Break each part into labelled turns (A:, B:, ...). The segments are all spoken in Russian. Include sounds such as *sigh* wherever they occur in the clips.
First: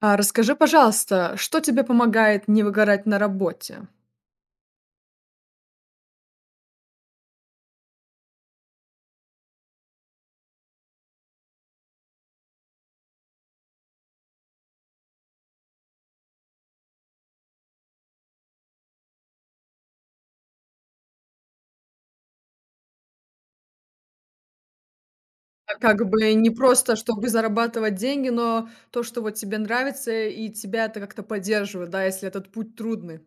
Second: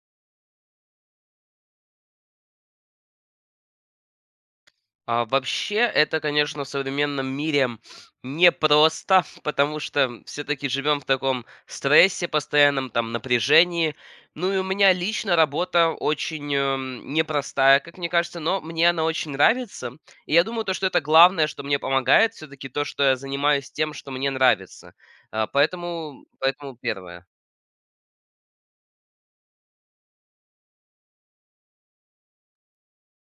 A: А расскажи, пожалуйста, что тебе помогает не выгорать на работе?
B: Вообще, это, конечно, в современном мире непросто, *laughs* потому что все-таки живем в таком стрессе постоянном, там, напряжении. Ну и у меня лично работа очень непростая, как мне кажется, но мне она очень нравится. И я думаю, то, что это главное, что мне помогает, все-таки то, что я занимаюсь тем, что мне нравится. А,
A: А как
B: поэтому,
A: бы не
B: поэтому
A: просто,
B: первое.
A: чтобы зарабатывать деньги, но то, что вот тебе нравится, и тебя это как-то поддерживает, да, если этот путь трудный.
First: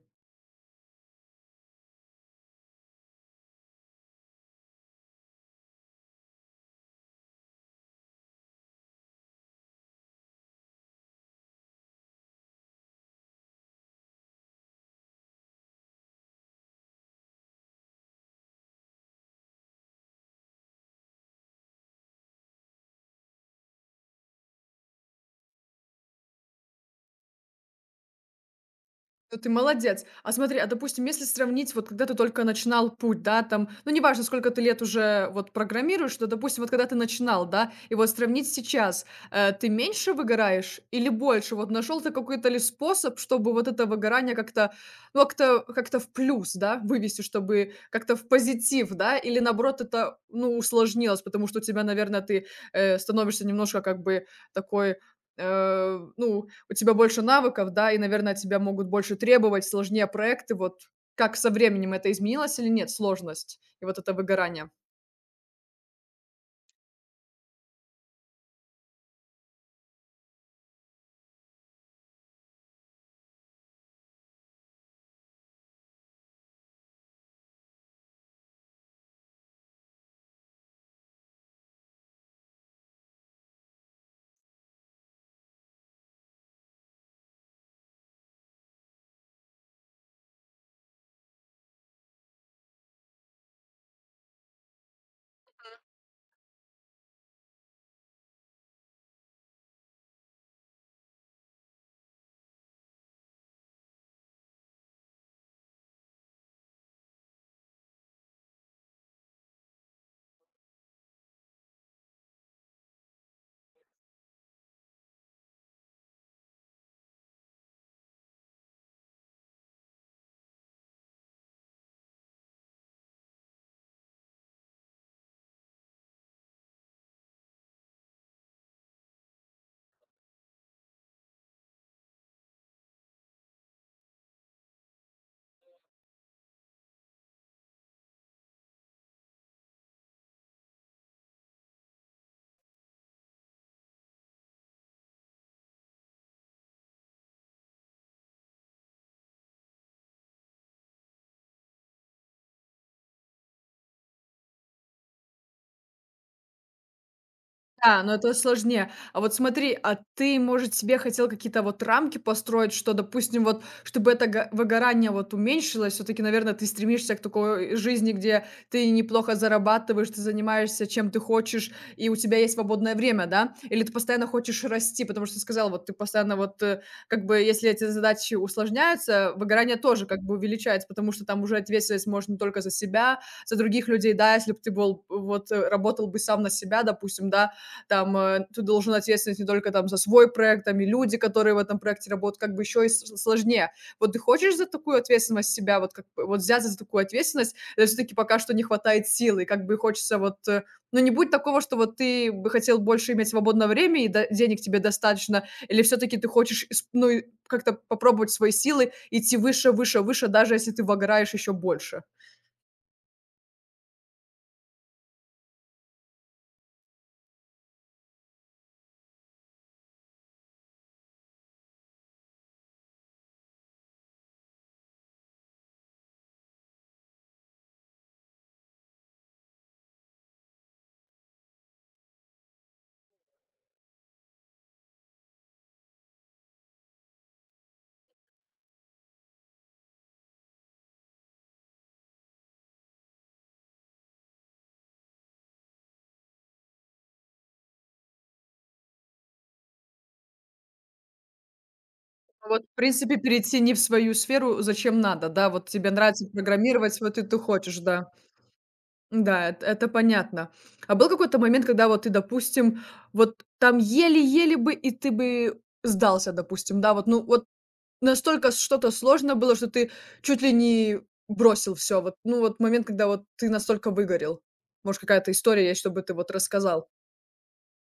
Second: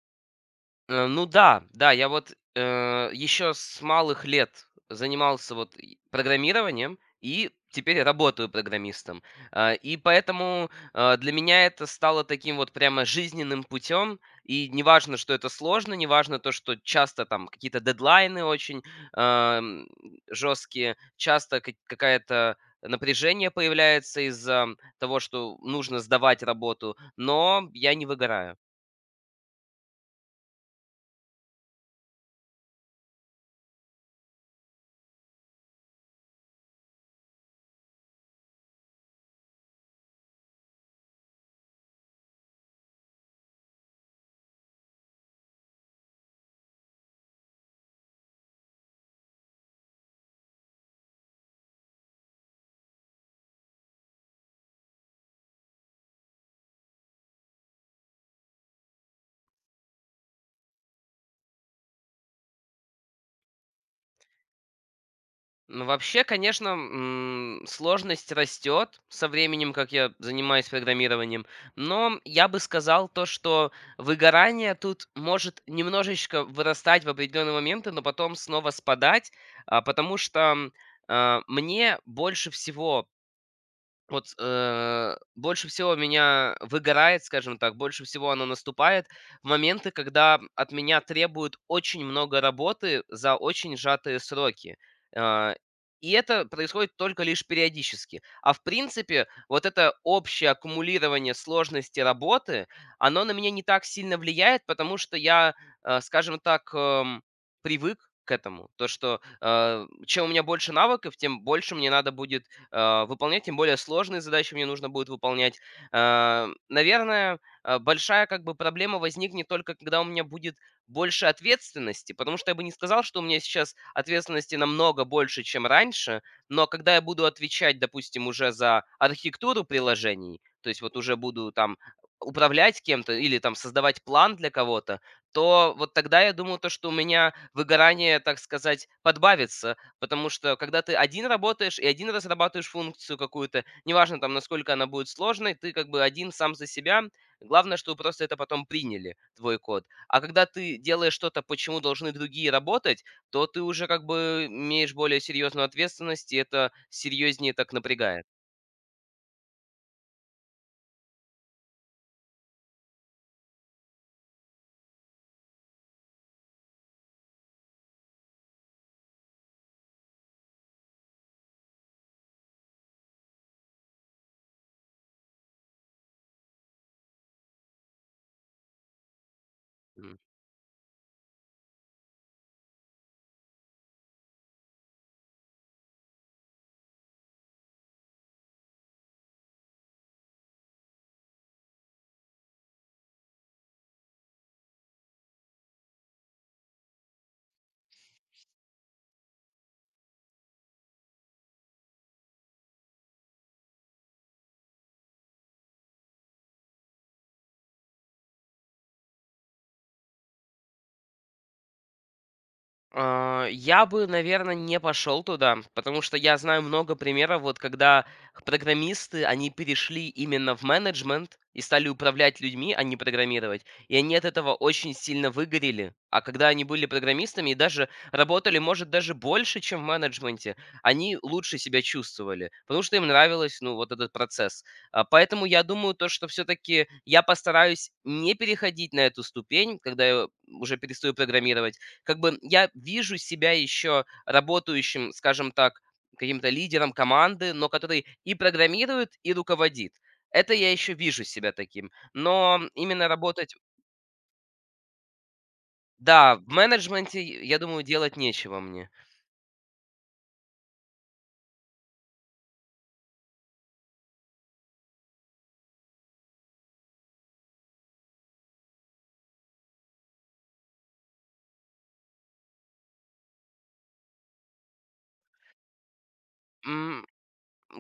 B: Ну да, да, я вот, еще с малых лет занимался вот и программированием, и теперь работаю программистом. И поэтому, для меня это стало таким вот прямо жизненным путем. И неважно, что это сложно, неважно то, что часто там какие-то дедлайны очень, ам, жесткие, часто ка какая-то напряжение появляется из-за того, что нужно сдавать работу, но я не выгораю.
A: Ну, ты молодец. А смотри, а допустим, если сравнить, вот когда ты только начинал путь, да, там, ну, неважно, сколько ты лет уже вот программируешь, но, допустим, вот когда ты начинал, да, и вот сравнить сейчас, ты меньше выгораешь или больше? Вот нашел ты какой-то ли способ, чтобы вот это выгорание как-то, ну, как-то в плюс, да, вывести, чтобы как-то в позитив, да, или наоборот это, ну, усложнилось, потому что у тебя, наверное, ты становишься немножко как бы такой. Ну, у тебя больше навыков, да, и, наверное, от тебя могут больше требовать, сложнее проекты. Вот как со временем это изменилось или нет, сложность и вот это выгорание?
B: Ну, вообще, конечно, сложность растет со временем, как я занимаюсь программированием, но я бы сказал то, что выгорание тут может немножечко вырастать в определенные моменты, но потом снова спадать, потому что мне больше всего меня выгорает, скажем так, больше всего оно наступает в моменты, когда от меня требуют очень много работы за очень сжатые сроки. Э, и это происходит только лишь периодически. А в принципе, вот это общее аккумулирование сложности работы, оно на меня не так сильно влияет, потому что я, скажем так, привык к этому. То, что чем у меня больше навыков, тем больше мне надо будет выполнять, тем более сложные задачи мне нужно будет выполнять. Наверное, большая как бы проблема возникнет только, когда у меня будет больше ответственности, потому что я бы не сказал, что у меня сейчас ответственности намного больше, чем раньше, но когда я буду отвечать, допустим, уже за архитектуру приложений, то есть вот уже буду там управлять кем-то или там создавать план для кого-то, то вот тогда я думаю, то, что у меня выгорание, так сказать, подбавится. Потому что когда ты один работаешь и один разрабатываешь функцию какую-то, неважно там, насколько она будет сложной, ты как бы один сам за себя. Главное, чтобы просто это потом приняли, твой код. А когда ты делаешь что-то, почему должны другие работать, то ты уже как бы имеешь более серьезную ответственность, и это серьезнее так
A: Да, но
B: напрягает.
A: это сложнее. А вот смотри, а ты, может, себе хотел какие-то вот рамки построить, что, допустим, вот, чтобы это выгорание вот уменьшилось, все-таки, наверное, ты стремишься к такой жизни, где ты неплохо зарабатываешь, ты занимаешься чем ты хочешь, и у тебя есть свободное время, да? Или ты постоянно хочешь расти, потому что ты сказал, вот ты постоянно вот, как бы, если эти задачи усложняются, выгорание тоже
B: М.
A: как бы увеличается, потому что там уже ответственность может не только за себя, за других людей, да, если бы ты был, вот, работал бы сам на себя, допустим, да, там ты должен ответственность не только там за свой проект, там и люди, которые в этом проекте работают, как бы еще и сложнее. Вот ты хочешь за такую ответственность себя, вот как бы, вот взяться за такую ответственность, или все-таки пока что не хватает силы, как бы хочется вот, ну не будет такого, что вот ты бы хотел больше иметь свободное время и денег тебе достаточно, или все-таки ты хочешь, ну и как-то попробовать свои силы, идти выше, выше, выше, даже если ты выгораешь еще больше.
B: Я бы, наверное, не пошел туда, потому что я знаю много примеров, вот когда программисты, они перешли именно в менеджмент и стали управлять людьми, а не программировать. И они от этого очень сильно выгорели. А когда они были программистами и даже работали, может, даже больше, чем в менеджменте, они лучше себя чувствовали, потому что им нравилось, ну, вот этот процесс. Поэтому я думаю, то, что все-таки я постараюсь не переходить на эту ступень, когда я уже перестаю программировать, как бы я вижу себя еще работающим, скажем так, каким-то лидером команды, но который и программирует, и руководит. Это я еще вижу себя таким. Но
A: Вот, в
B: именно
A: принципе,
B: работать,
A: перейти не в свою сферу зачем надо, да? Вот тебе нравится
B: да, в
A: программировать, вот
B: менеджменте,
A: и ты
B: я
A: хочешь,
B: думаю,
A: да.
B: делать нечего мне.
A: Да, эт это понятно. А был какой-то момент, когда вот ты, допустим, вот там еле-еле бы, и ты бы сдался, допустим, да? Вот, ну, вот настолько что-то сложно было, что ты чуть ли не бросил все. Вот, ну, вот момент, когда вот ты настолько выгорел. Может, какая-то история есть, чтобы ты вот рассказал?
B: М,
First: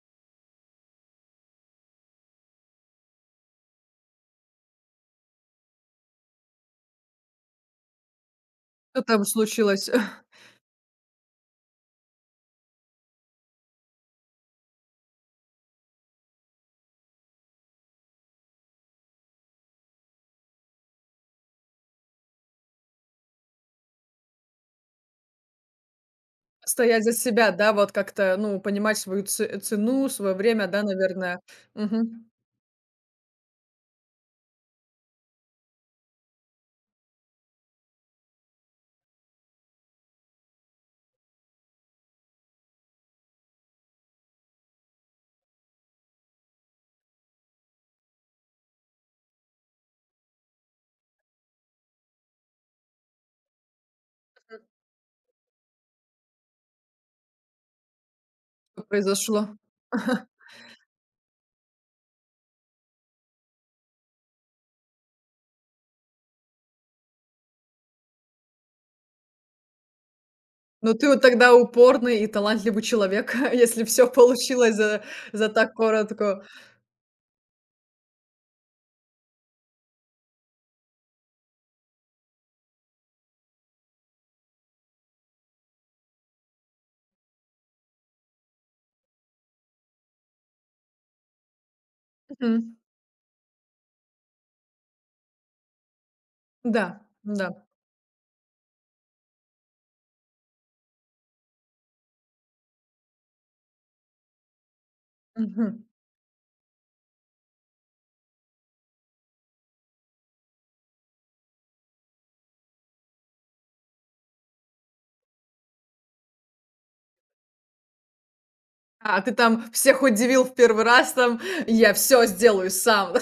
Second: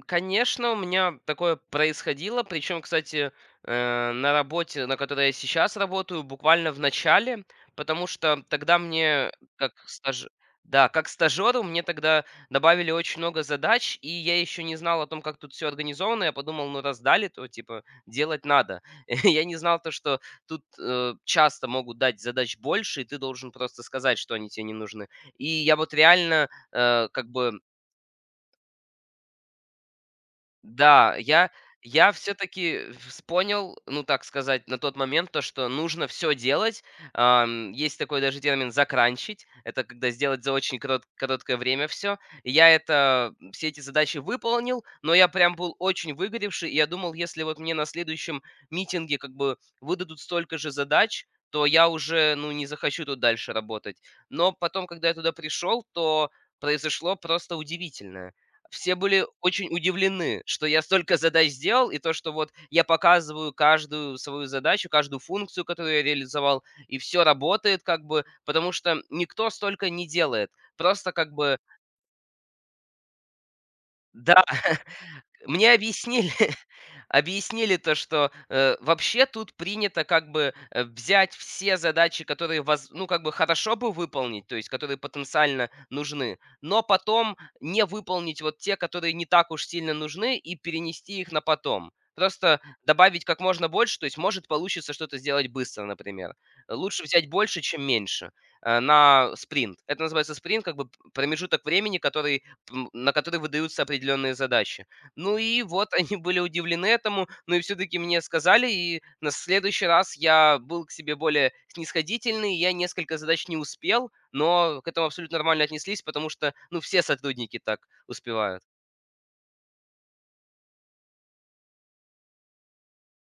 B: Конечно, у меня такое происходило. Причем, кстати, на работе, на которой я сейчас работаю, буквально в начале, потому что тогда
A: Что там
B: мне, как
A: случилось? *laughs*
B: стаж... да, как стажеру, мне тогда добавили очень много задач, и я еще не знал о том, как тут все организовано. Я подумал, ну раз дали, то типа делать надо. *laughs* Я не знал то, что тут часто могут дать задач больше, и ты должен просто сказать, что они тебе не нужны. И я вот реально,
A: Стоять за
B: как
A: себя,
B: бы
A: да, вот как-то, ну, понимать свою цену, свое время, да,
B: да,
A: наверное.
B: я
A: Мгм.
B: все таки понял, ну, так сказать, на тот момент то, что нужно все делать. Есть такой даже термин «закранчить». Это когда сделать за очень крот короткое время все. Я это все эти задачи выполнил, но я прям был очень выгоревший, и я думал, если вот мне на следующем митинге как бы выдадут столько же задач, то я уже, ну, не захочу тут дальше работать. Но потом, когда я туда пришел, то произошло просто удивительное.
A: Что
B: Все были
A: произошло.
B: очень
A: *laughs*
B: удивлены, что я столько задач сделал, и то, что вот я показываю каждую свою задачу, каждую функцию, которую я реализовал, и все работает как бы, потому что никто столько не делает.
A: Но ты
B: Просто
A: вот
B: как
A: тогда
B: бы,
A: упорный и талантливый человек, *laughs* если все
B: да,
A: получилось
B: *laughs*
A: за
B: мне
A: так
B: объяснили,
A: коротко.
B: *laughs* объяснили то, что, вообще тут принято как бы, взять все задачи, которые воз ну, как бы хорошо бы выполнить, то есть которые потенциально нужны, но потом не выполнить вот те, которые не так уж сильно нужны, и перенести их на потом. Просто
A: Мгм.
B: добавить как можно больше, то есть может получится что-то сделать быстро, например.
A: Да,
B: Лучше взять
A: да.
B: больше, чем меньше, на спринт. Это называется спринт, как бы промежуток времени, на который выдаются определенные задачи. Ну и
A: Мгм.
B: вот *laughs* они были удивлены этому, но и все таки мне сказали, и на следующий раз я был к себе более снисходительный. Я несколько задач не успел, но к этому абсолютно нормально отнеслись, потому что, ну, все сотрудники так успевают.
A: А ты там всех удивил в первый раз, там, я все сделаю сам.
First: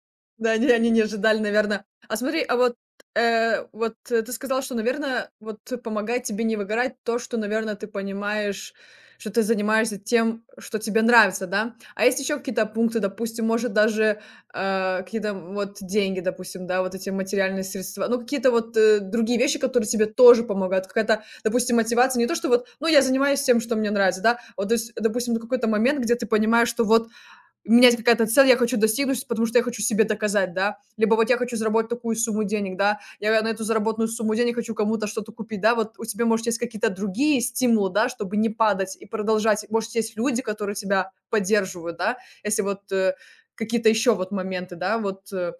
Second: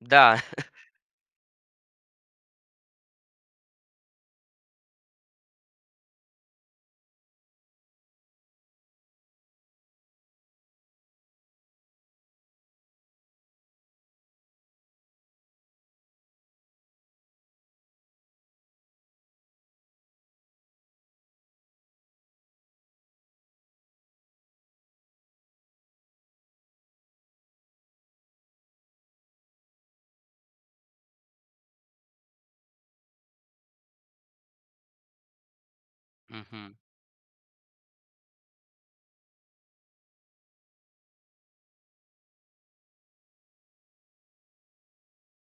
B: Да.
A: Да, они не ожидали, наверное. А смотри, а вот, вот, ты сказал, что, наверное, вот помогает тебе не выгорать то, что, наверное, ты понимаешь, что ты занимаешься тем, что тебе нравится, да? А есть еще какие-то пункты, допустим, может, даже, какие-то, вот деньги, допустим, да, вот эти материальные средства, ну, какие-то вот, другие вещи, которые тебе тоже помогают, какая-то, допустим, мотивация, не то, что вот, ну, я занимаюсь тем, что мне нравится, да, вот, то есть, допустим, какой-то момент, где ты понимаешь, что вот у меня есть какая-то цель, я хочу достигнуть, потому что я хочу себе доказать, да. Либо вот я хочу заработать такую сумму денег, да, я на эту заработанную сумму денег хочу кому-то что-то купить, да. Вот у тебя,
B: *laughs*
A: может, есть
B: Мгм.
A: какие-то другие стимулы, да, чтобы не падать и продолжать. Может, есть люди, которые тебя поддерживают, да, если вот, какие-то еще вот моменты, да, вот,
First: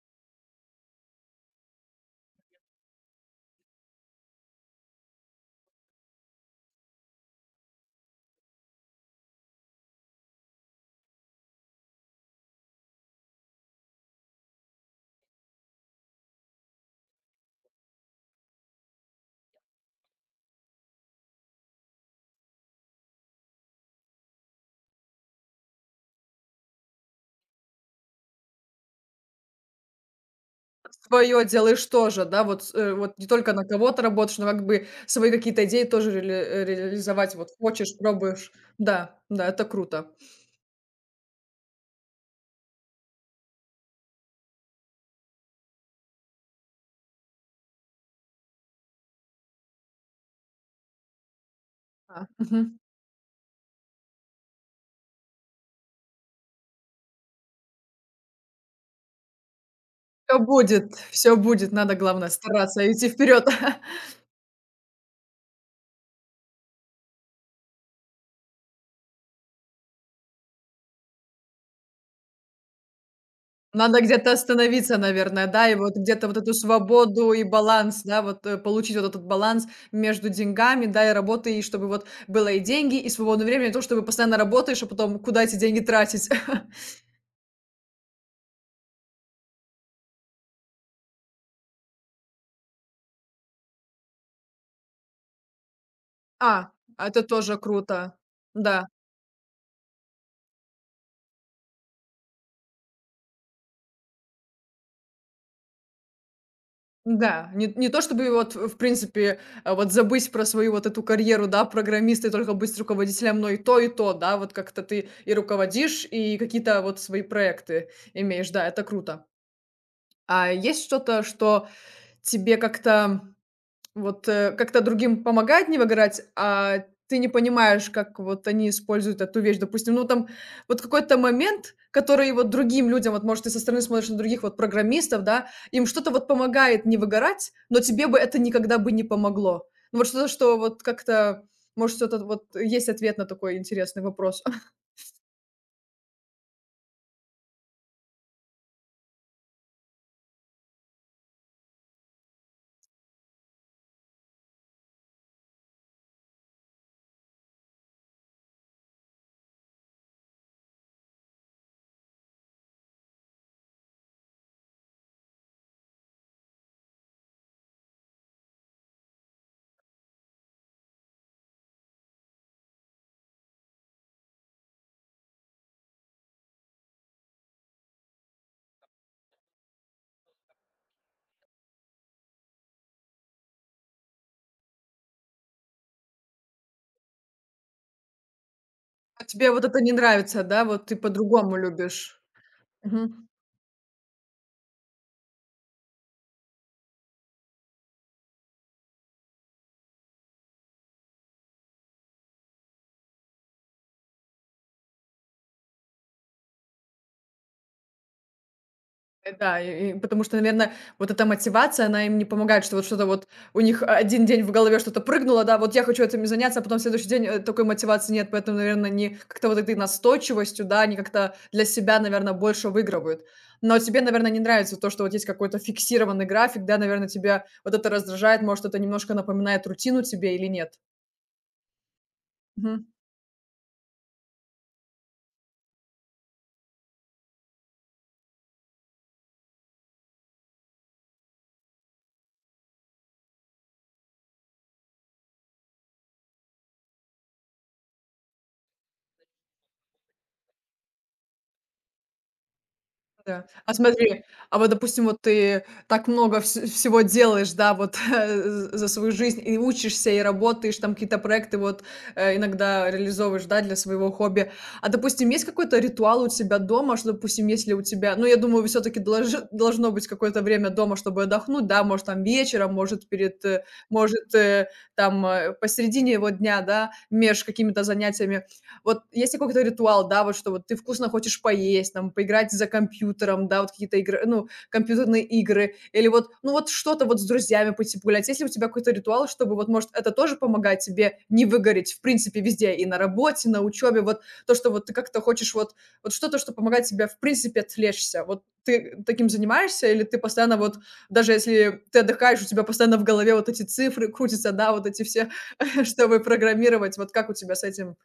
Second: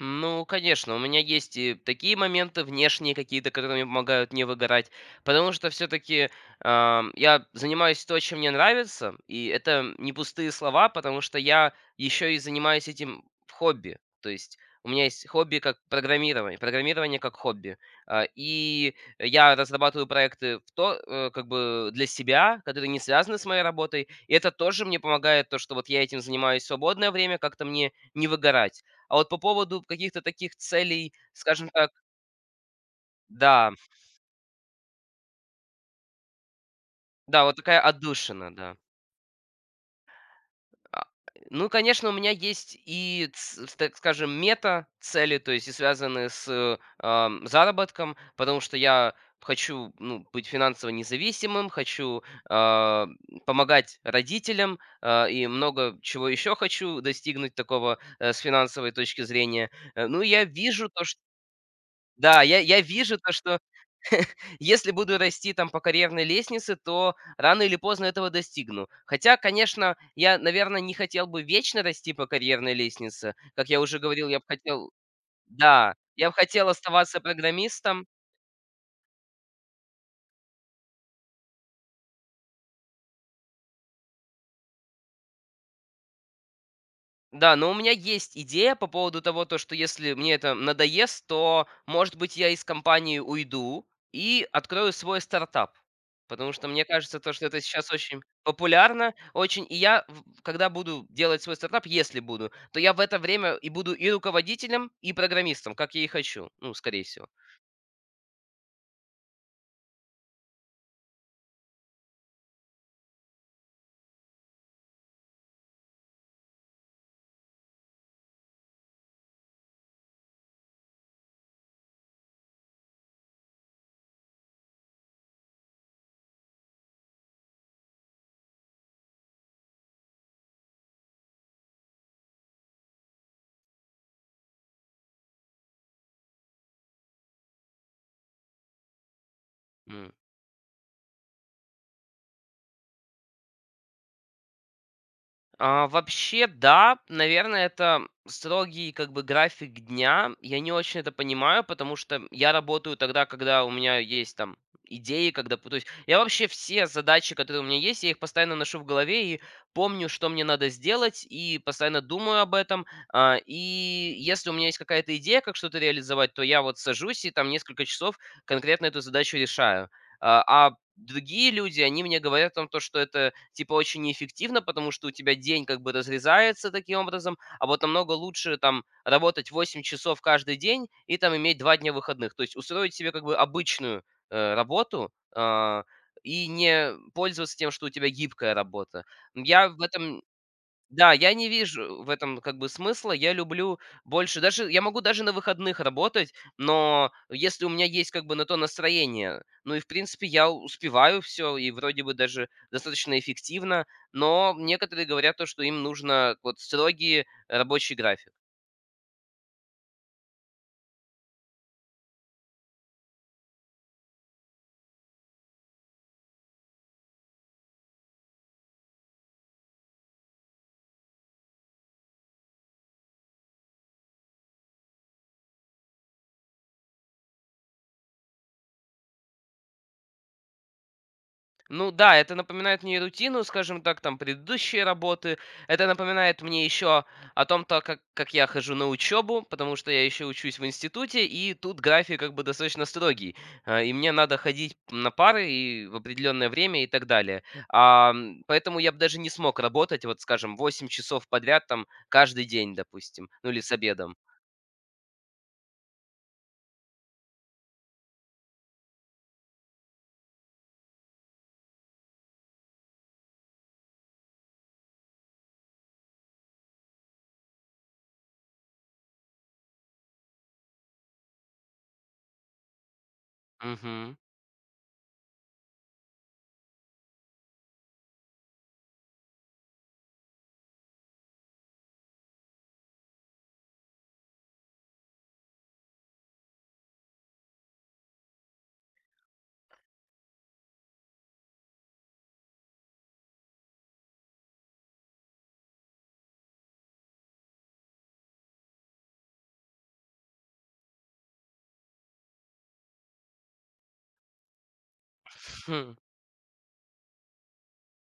B: Ну, конечно, у меня есть и такие моменты внешние какие-то, которые мне помогают не выгорать, потому что все-таки я занимаюсь то, чем мне нравится, и это не пустые слова, потому что я еще и занимаюсь этим в хобби, то есть у меня есть хобби как программирование, программирование как хобби. И я разрабатываю проекты как бы для себя, которые не связаны с моей работой, и это тоже мне помогает то, что вот я этим занимаюсь в свободное время, как-то мне не выгорать. А вот по поводу каких-то таких целей,
A: свое
B: скажем
A: делаешь
B: так,
A: тоже, да, вот, вот не только на
B: да,
A: кого-то работаешь, но как бы свои какие-то идеи тоже реализовать
B: да,
A: вот
B: вот такая
A: хочешь, пробуешь.
B: отдушина, да.
A: Да, да, это круто.
B: А, ну, конечно, у меня есть и, так скажем, мета-цели, то есть и связанные с заработком, потому что я хочу, ну, быть финансово независимым, хочу,
A: А, мгм.
B: а, помогать родителям, и много чего еще хочу достигнуть такого, с финансовой точки зрения. Ну,
A: Все
B: я вижу
A: будет,
B: то, что...
A: все будет. Надо, главное,
B: Да, я
A: стараться идти
B: вижу то,
A: вперед.
B: что
A: *laughs*
B: если буду расти там по карьерной лестнице, то рано или поздно этого достигну. Хотя, конечно, я, наверное, не хотел бы вечно расти по карьерной лестнице. Как я уже
A: Надо
B: говорил,
A: где-то
B: я бы хотел
A: остановиться, наверное, да, и
B: Да,
A: вот где-то
B: я бы
A: вот эту
B: хотел оставаться
A: свободу и баланс,
B: программистом.
A: да, вот, получить вот этот баланс между деньгами, да, и работой, и чтобы вот было и деньги, и свободное время, не то, чтобы постоянно работаешь, а потом куда эти деньги тратить. *laughs*
B: Да, но у меня есть идея по поводу того, то, что если мне это надоест, то, может быть, я из компании уйду и открою свой стартап. Потому что
A: А,
B: мне кажется,
A: это
B: то, что
A: тоже
B: это сейчас
A: круто.
B: очень
A: Да.
B: популярно, очень. И я, когда буду делать свой стартап, если буду, то я в это время и буду и руководителем, и программистом, как я и хочу, ну, скорее всего.
A: Да, не то чтобы вот, в принципе, вот забыть про свою вот эту карьеру, да, программиста и только быть руководителем, но и то, да, вот как-то ты и руководишь, и какие-то вот свои проекты имеешь, да, это круто. А есть что-то, что тебе как-то вот, как-то другим помогает не выгорать, а ты не понимаешь, как вот они используют эту вещь. Допустим, ну там вот какой-то момент, который вот другим людям, вот может ты со стороны смотришь на других вот программистов, да, им что-то вот помогает не выгорать, но тебе бы это никогда бы не помогло. Ну вот что-то, что вот как-то, может, что-то вот есть ответ на такой интересный вопрос. *laughs*
B: Вообще, да, наверное, это строгий как бы график дня. Я не очень это понимаю, потому что я работаю тогда, когда у меня есть там идеи, то есть я вообще все задачи, которые у меня есть, я их постоянно ношу в голове и помню, что мне надо сделать, и постоянно думаю об этом. И если у меня есть какая-то идея, как что-то реализовать, то я вот сажусь и там несколько часов конкретно эту задачу решаю. А а Другие люди, они мне говорят о том, то, что это типа очень неэффективно, потому что у тебя день как бы разрезается таким образом, а вот намного лучше там работать 8 часов каждый день и там иметь 2 дня выходных. То есть устроить себе как бы обычную, работу, и не пользоваться тем, что у тебя гибкая работа.
A: А тебе вот
B: Я в
A: это не
B: этом
A: нравится, да, вот ты
B: Да, я не
A: по-другому
B: вижу в
A: любишь.
B: этом как бы смысла.
A: Мгм.
B: Я люблю больше Даже я могу даже на выходных работать, но если у меня есть как бы на то настроение, ну и в принципе я успеваю все и вроде бы даже достаточно эффективно, но некоторые говорят то, что им нужно вот строгий рабочий график.
A: Да, и потому что, наверное, вот эта мотивация, она им не помогает, что вот что-то вот у них один день в голове что-то прыгнуло, да, вот я хочу этим заняться, а потом в следующий день, такой мотивации нет, поэтому, наверное, они как-то вот этой настойчивостью, да, они как-то для себя, наверное, больше выигрывают. Но тебе, наверное, не нравится то, что вот есть какой-то фиксированный график, да, наверное, тебя вот это раздражает, может, это немножко напоминает рутину тебе или нет?
B: Ну да, это напоминает мне рутину, скажем так, там предыдущие работы. Это напоминает мне еще о том, то, как я хожу на учебу, потому что я еще учусь в институте, и тут график как бы достаточно строгий. И мне надо ходить на пары и в определенное время и так далее. Поэтому я бы даже не смог работать, вот скажем, 8 часов подряд там каждый день, допустим,
A: Да.
B: ну или с
A: А
B: обедом.
A: смотри, а вот, допустим, вот ты так много вс всего делаешь, да, вот, *laughs* за свою жизнь, и учишься, и работаешь, там какие-то проекты вот, иногда реализовываешь, да, для своего хобби. А, допустим, есть какой-то ритуал у тебя дома, что, допустим, если у тебя ну, я думаю, все таки должно быть какое-то время дома, чтобы отдохнуть, да, может, там вечером, может, перед,
B: Мгм.
A: может, там, посередине его дня, да, меж какими-то занятиями. Вот есть ли какой-то ритуал, да, вот что вот ты вкусно хочешь поесть, там, поиграть за компьютером, да, вот какие-то игры, ну, компьютерные игры, или вот, ну, вот что-то вот с друзьями пойти погулять. Есть ли у тебя какой-то ритуал, чтобы вот, может, это тоже помогает тебе не выгореть, в принципе, везде, и на работе, на учебе, вот то, что вот ты как-то хочешь вот, вот что-то, что помогает тебе, в принципе, отвлечься. Вот ты таким занимаешься, или ты постоянно вот, даже если ты отдыхаешь, у тебя постоянно в голове вот эти цифры крутятся, да, вот эти все, *laughs*
B: *laughs*
A: чтобы программировать. Вот как у тебя с этим?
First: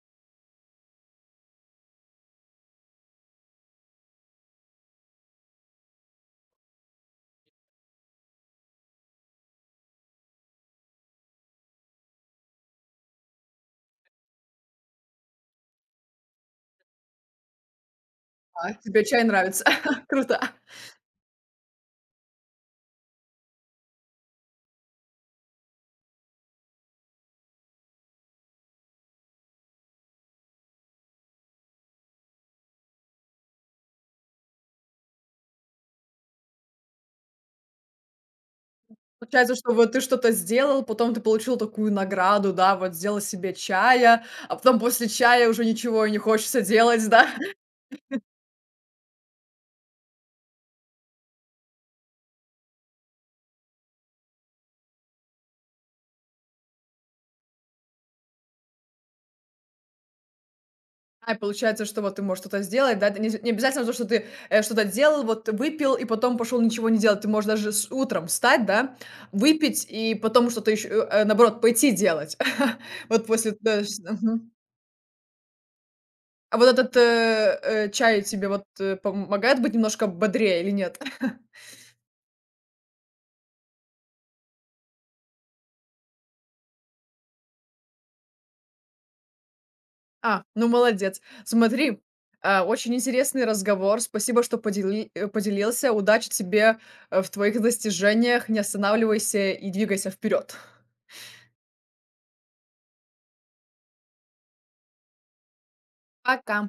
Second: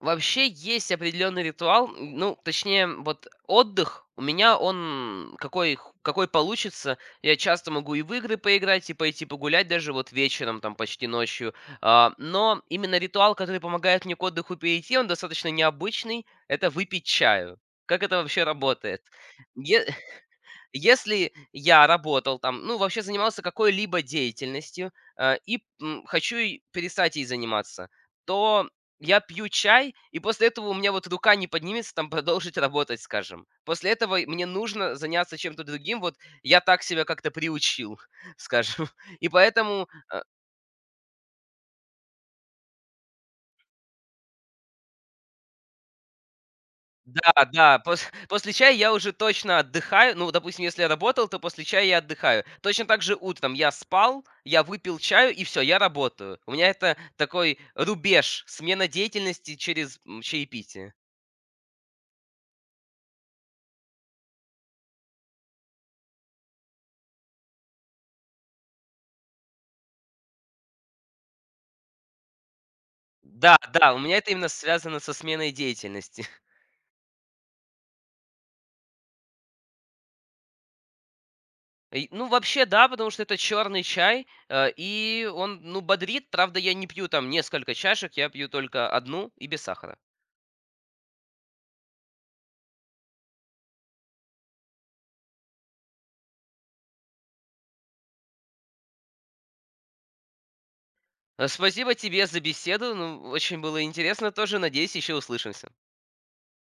B: Вообще есть определенный ритуал, ну, точнее, вот отдых у меня он какой получится. Я часто могу и в игры поиграть, и пойти погулять даже вот вечером, там почти ночью. Но именно ритуал, который помогает мне к отдыху перейти, он достаточно необычный. Это выпить чаю. Как это вообще
A: А,
B: работает?
A: тебе чай нравится.
B: Е-
A: *laughs* Круто.
B: Если я работал там, ну, вообще занимался какой-либо деятельностью, хочу ей перестать ей заниматься, то я пью чай, и после этого у меня вот рука не поднимется там *laughs* продолжить работать, скажем. После этого и мне нужно заняться чем-то другим. Вот я так себя как-то приучил, *laughs* скажем. И
A: Получается, что
B: поэтому,
A: вот ты
B: э
A: что-то сделал, потом ты получил такую награду, да, вот сделал себе чая, а потом после чая уже ничего и не хочется делать, да.
B: Да,
A: *laughs*
B: да, пос *laughs* после чая я уже точно отдыхаю. Ну, допустим, если я работал, то после чая я отдыхаю. Точно так же утром я спал, я выпил чаю, и все, я работаю. У меня это такой рубеж, смена деятельности через, чаепитие.
A: А, получается, что вот ты можешь что-то сделать, да, это не обязательно то, что ты что-то делал, вот выпил и потом пошел ничего не делать. Ты можешь даже с утром встать, да, выпить и потом что-то еще, наоборот, пойти делать. *laughs* Вот после,
B: Да,
A: да,
B: да, у меня это именно
A: мгм.
B: связано со сменой деятельности. *laughs*
A: А вот этот чай тебе вот помогает быть немножко бодрее или нет? *laughs*
B: И, ну, вообще, да, потому что это черный чай, и он, ну, бодрит. Правда, я не пью там несколько чашек, я пью только одну и без сахара.
A: А, ну молодец. Смотри, а, очень интересный разговор. Спасибо, что поделился. Удачи тебе в твоих достижениях. Не останавливайся и двигайся вперед.
B: Спасибо тебе за беседу. Ну, очень было интересно тоже. Надеюсь, еще услышимся.
A: Пока.